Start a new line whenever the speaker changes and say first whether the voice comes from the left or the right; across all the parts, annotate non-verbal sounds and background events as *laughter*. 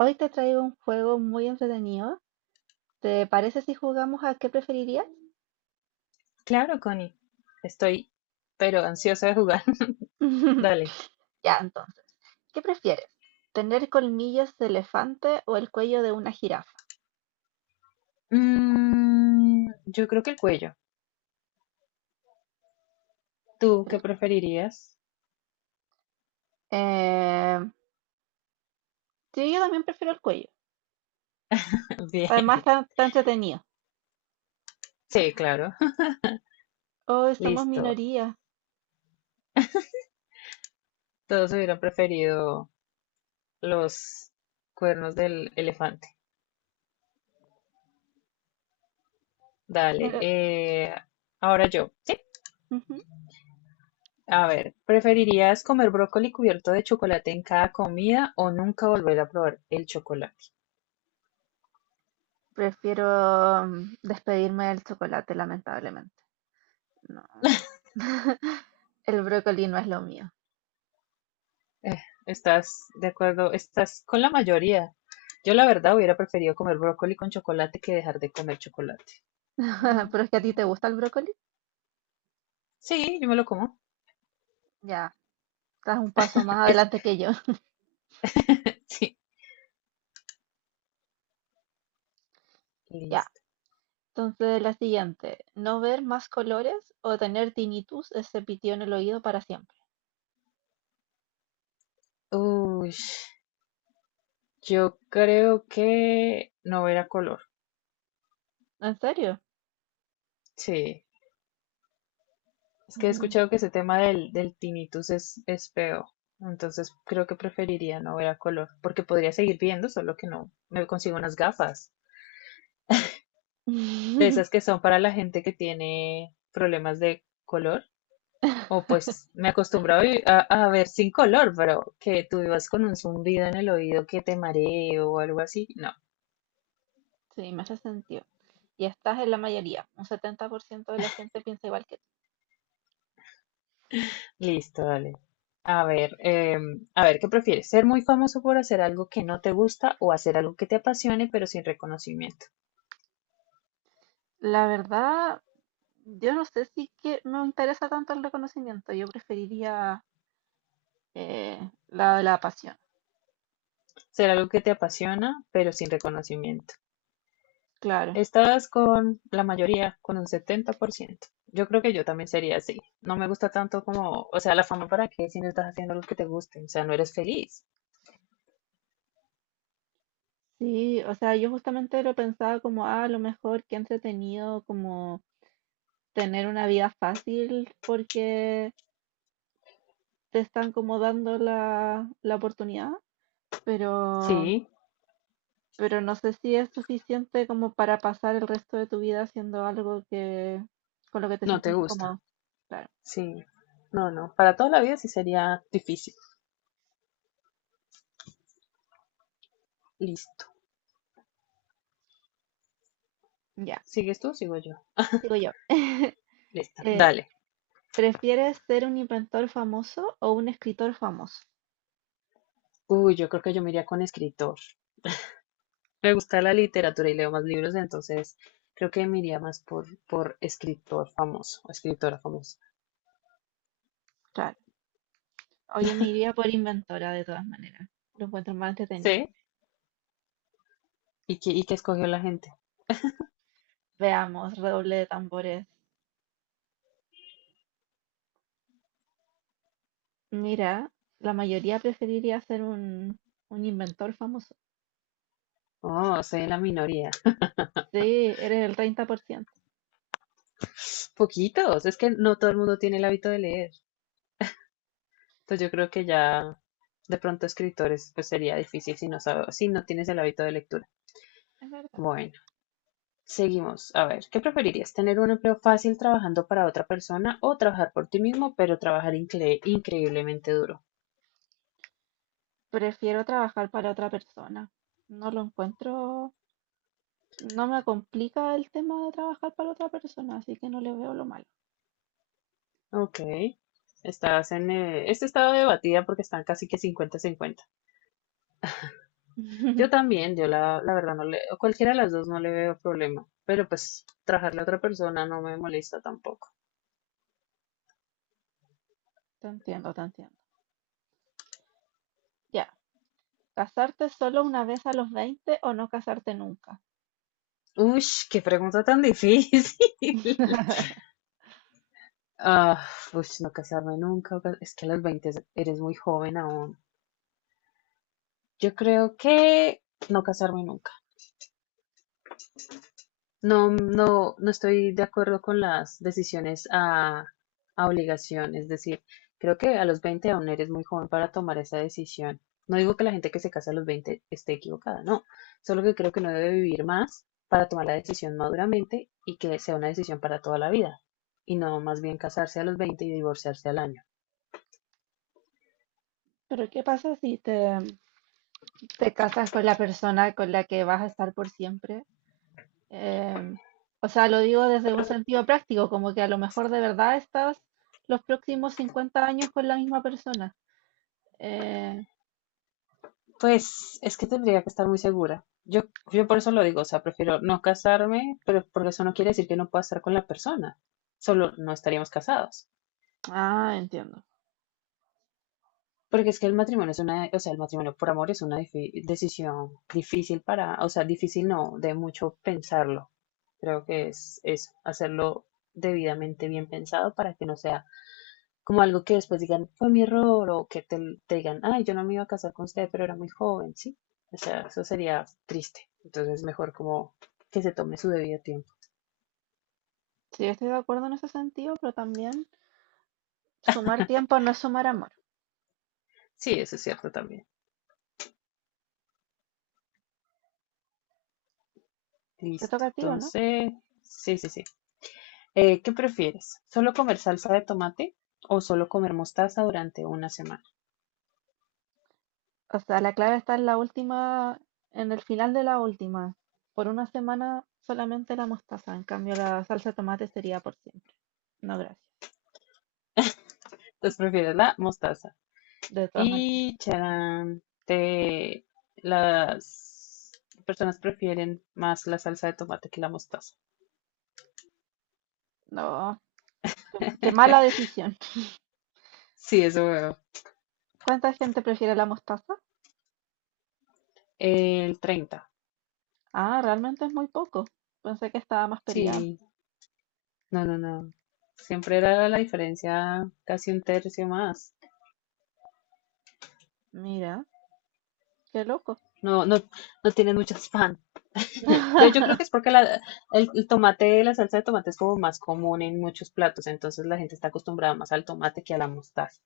right: Hoy te traigo un juego muy entretenido. ¿Te parece si jugamos a qué preferirías?
left: Claro, Connie. Estoy, pero ansiosa de jugar. *laughs*
right: *laughs*
left: Dale.
right: Ya, entonces, ¿qué prefieres? ¿Tener colmillos de elefante o el cuello de una jirafa?
left: Mm, yo creo que el cuello. ¿Tú qué
right: El-
left: preferirías?
right: Eh, sí, yo también prefiero el cuello.
left: *laughs*
right: Además,
left: Bien.
right: está entretenido.
left: Sí, claro.
right: Hoy
left: *laughs*
right: somos
left: Listo.
right: minoría.
left: Todos hubieran preferido los cuernos del elefante. Dale.
right: pero-
left: Ahora yo. Sí.
right: ujú.
left: A ver, ¿preferirías comer brócoli cubierto de chocolate en cada comida o nunca volver a probar el chocolate?
right: Prefiero despedirme del chocolate, lamentablemente. No. *laughs* El brócoli no es lo mío.
left: Eh, Estás de acuerdo, estás con la mayoría. Yo la verdad hubiera preferido comer brócoli con chocolate que dejar de comer chocolate.
right: *laughs* ¿Pero es que a ti te gusta el brócoli?
left: Sí, yo me lo como.
right: Ya, estás un paso más
left: Es-
right: adelante que yo.
left: *laughs* sí,
right: Ya,
left: listo.
right: entonces la siguiente, no ver más colores o tener tinnitus, ese pitido en el oído para siempre.
left: Uy, yo creo que no era color.
right: ¿En serio?
left: Sí, es que he
right: Mm.
left: escuchado que ese tema del tinnitus es feo. Entonces creo que preferiría no ver a color, porque podría seguir viendo, solo que no me consigo unas gafas. De esas que son para la gente que tiene problemas de color. O
right: *laughs*
left: pues me acostumbro a ver sin color, pero que tú vivas con un zumbido en el oído que te mareo o algo así. No,
right: Sí, me hace sentido. Y estás en la mayoría, un 70% de la gente piensa igual que tú.
left: listo, dale. A ver, ¿qué prefieres? ¿Ser muy famoso por hacer algo que no te gusta o hacer algo que te apasione pero sin reconocimiento?
right: La verdad, yo no sé si que me interesa tanto el reconocimiento, yo preferiría eh, la de la pasión,
left: Ser algo que te apasiona pero sin reconocimiento.
right: claro.
left: Estás con la mayoría, con un 70%. Yo creo que yo también sería así. No me gusta tanto como, o sea, la fama para qué si no estás haciendo algo que te guste, o sea, no eres feliz.
right: Sí, o sea, yo justamente lo pensaba como, ah, a lo mejor que entretenido como tener una vida fácil porque te están como dando la oportunidad, pero,
left: Sí.
right: pero no sé si es suficiente como para pasar el resto de tu vida haciendo algo que, con lo que te
left: No te
right: sientes
left: gusta.
right: incómodo. Claro,
left: Sí. No, no. Para toda la vida sí sería difícil. Listo.
right: ya,
left: ¿Sigues tú? Sigo yo.
right: sigo yo. *laughs*
left: Lista.
right: Eh,
left: Dale.
right: ¿prefieres ser un inventor famoso o un escritor famoso?
left: Uy, yo creo que yo me iría con escritor. Me gusta la literatura y leo más libros, entonces creo que me iría más por escritor famoso o escritora famosa.
right: Claro, hoy me iría por inventora de todas maneras. Lo encuentro más entretenido.
left: ¿Sí? ¿Y qué escogió la gente?
right: Veamos, redoble de tambores. Mira, la mayoría preferiría ser un inventor famoso.
left: Oh, soy de la minoría.
right: Sí, eres el 30%.
left: Poquitos. Es que no todo el mundo tiene el hábito de leer. Entonces yo creo que ya de pronto escritores pues sería difícil si no sabes, si no tienes el hábito de lectura.
right: Es verdad.
left: Bueno. Seguimos. A ver, ¿qué preferirías? ¿Tener un empleo fácil trabajando para otra persona o trabajar por ti mismo, pero trabajar increíblemente duro?
right: Prefiero trabajar para otra persona. No lo encuentro, no me complica el tema de trabajar para otra persona, así que no le veo lo malo.
left: Ok. Estás en este estado debatida porque están casi que 50 cincuenta. Yo
right: *laughs*
left: también, yo la verdad no le, a cualquiera de las dos no le veo problema, pero pues trabajarle a otra persona no me molesta tampoco.
right: Te entiendo, te entiendo. Ya, casarte solo una vez a los 20 o no casarte nunca.
left: Uy, qué pregunta tan difícil. *laughs*
right: *laughs*
left: Ah, Uy, no casarme nunca. Es que a los 20 eres muy joven aún. Yo creo que no casarme nunca. No, no, no estoy de acuerdo con las decisiones a obligación. Es decir, creo que a los 20 aún eres muy joven para tomar esa decisión. No digo que la gente que se casa a los 20 esté equivocada, no. Solo que creo que no debe vivir más para tomar la decisión maduramente y que sea una decisión para toda la vida. Y no más bien casarse a los 20 y divorciarse al año.
right: Pero ¿qué pasa si te casas con la persona con la que vas a estar por siempre? Em, o sea, lo digo desde un sentido práctico, como que a lo mejor de verdad estás los próximos 50 años con la misma persona. Eh,
left: Pues es que tendría que estar muy segura. Yo por eso lo digo, o sea, prefiero no casarme, pero porque eso no quiere decir que no pueda estar con la persona. Solo no estaríamos casados.
right: ah, entiendo.
left: Porque es que el matrimonio es una, o sea, el matrimonio por amor es una decisión difícil para, o sea, difícil no, de mucho pensarlo. Creo que es eso, hacerlo debidamente bien pensado para que no sea como algo que después digan, fue mi error, o que te digan, ay, yo no me iba a casar con usted, pero era muy joven, ¿sí? O sea, eso sería triste. Entonces, mejor como que se tome su debido tiempo.
right: Sí, estoy de acuerdo en ese sentido, pero también sumar tiempo no es sumar amor.
left: Sí, eso es cierto también.
right: Te toca
left: Listo.
right: a ti, ¿o no?
left: Entonces, sí, sí, sí. ¿Qué prefieres? ¿Solo comer salsa de tomate o solo comer mostaza durante una semana?
right: O sea, la clave está en la última, en el final de la última. Por una semana solamente la mostaza, en cambio la salsa de tomate sería por siempre. No, gracias.
left: Entonces, prefieres la mostaza.
right: De todas maneras.
left: Y, charán, las personas prefieren más la salsa de tomate que la mostaza.
right: No, qué mala
left: *laughs*
right: decisión.
left: Sí, eso veo.
right: ¿Cuánta gente prefiere la mostaza?
left: El 30.
right: Ah, realmente es muy poco. Pensé que estaba más peleado.
left: Sí, no, no, no. Siempre era la diferencia casi un tercio más.
right: Mira. Qué loco.
left: No, no, no tienen muchas pan. Yo creo que es
right: *laughs*
left: porque el tomate, la salsa de tomate es como más común en muchos platos, entonces la gente está acostumbrada más al tomate que a la mostaza.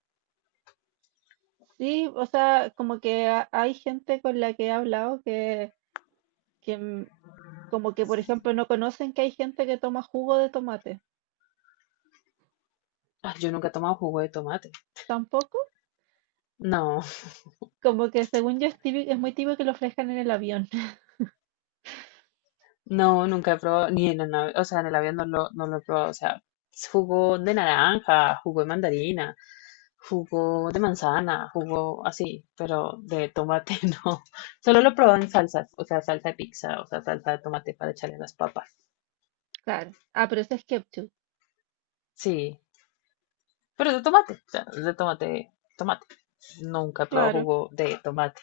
right: Sí, o sea, como que hay gente con la que he hablado que, que, como que, por ejemplo, no conocen que hay gente que toma jugo de tomate.
left: Ah, yo nunca he tomado jugo de tomate.
right: Tampoco.
left: No.
right: Como que según yo es es muy típico que lo ofrezcan en el avión. *laughs*
left: No, nunca he probado, ni en el, o sea, en el avión no lo he probado. O sea, jugo de naranja, jugo de mandarina, jugo de manzana, jugo así, pero de tomate *laughs* no. Solo lo he probado en salsas, o sea, salsa de pizza, o sea, salsa de tomate para echarle a las papas.
right: Claro. Ah, pero eso es ketchup.
left: Sí, pero de tomate, o sea, de tomate, tomate. Nunca he probado
right: Claro,
left: jugo de tomate.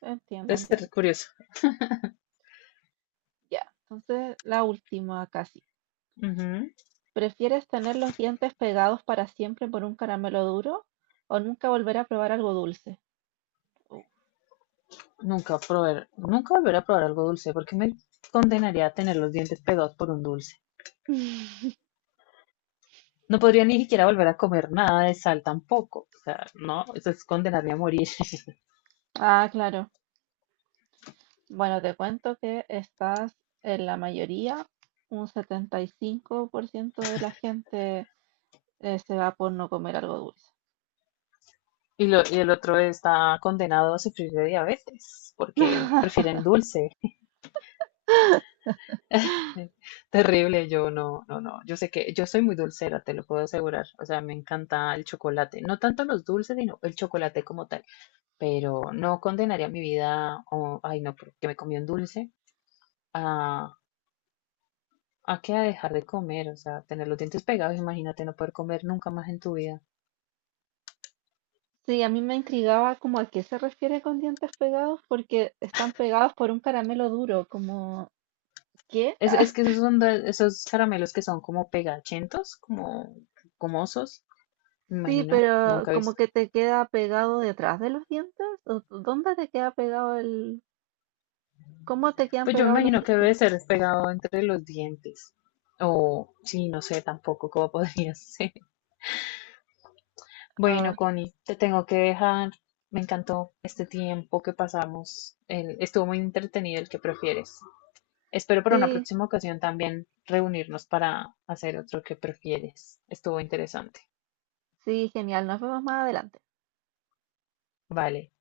right: entiendo,
left: Debe ser
right: entiendo.
left: curioso.
right: Ya, entonces la última casi.
left: Ujú.
right: ¿Prefieres tener los dientes pegados para siempre por un caramelo duro o nunca volver a probar algo dulce? Uh.
left: Nunca volver a probar algo dulce, porque me condenaría a tener los dientes pegados por un dulce.
right: *laughs*
left: No podría ni siquiera volver a comer nada de sal tampoco. O sea, no, eso es condenarme a morir. *laughs*
right: Ah, claro. Bueno, te cuento que estás en la mayoría, un 75% de la gente se va por no comer algo dulce.
left: Y, y el otro está condenado a sufrir de diabetes porque
right: *laughs*
left: prefieren dulce. *laughs* Terrible, yo no, no, no. Yo sé que yo soy muy dulcera, te lo puedo asegurar. O sea, me encanta el chocolate. No tanto los dulces, sino el chocolate como tal. Pero no condenaría mi vida, o, ay, no, porque me comí un dulce, a, a que a dejar de comer. O sea, tener los dientes pegados, imagínate no poder comer nunca más en tu vida.
right: Sí, a mí me intrigaba como a qué se refiere con dientes pegados porque están pegados por un caramelo duro, como ¿qué?
left: Es que esos son esos caramelos que son como pegachentos, como gomosos, me
right: Sí,
left: imagino,
right: pero
left: nunca he
right: como
left: visto.
right: que te queda pegado detrás de los dientes, ¿o dónde te queda pegado el... ¿Cómo te quedan
left: Pues yo me
right: pegados los
left: imagino que
right: dientes?
left: debe ser pegado entre los dientes. O sí, no sé tampoco cómo *laughs* podría ser.
right: Ah,
left: Bueno, Connie, te tengo que dejar. Me encantó este tiempo que pasamos. Estuvo muy entretenido el que prefieres. Espero para una
right: sí,
left: próxima ocasión también reunirnos para hacer otro que prefieres. Estuvo interesante.
right: sí, genial. Nos vemos más adelante.
left: Vale.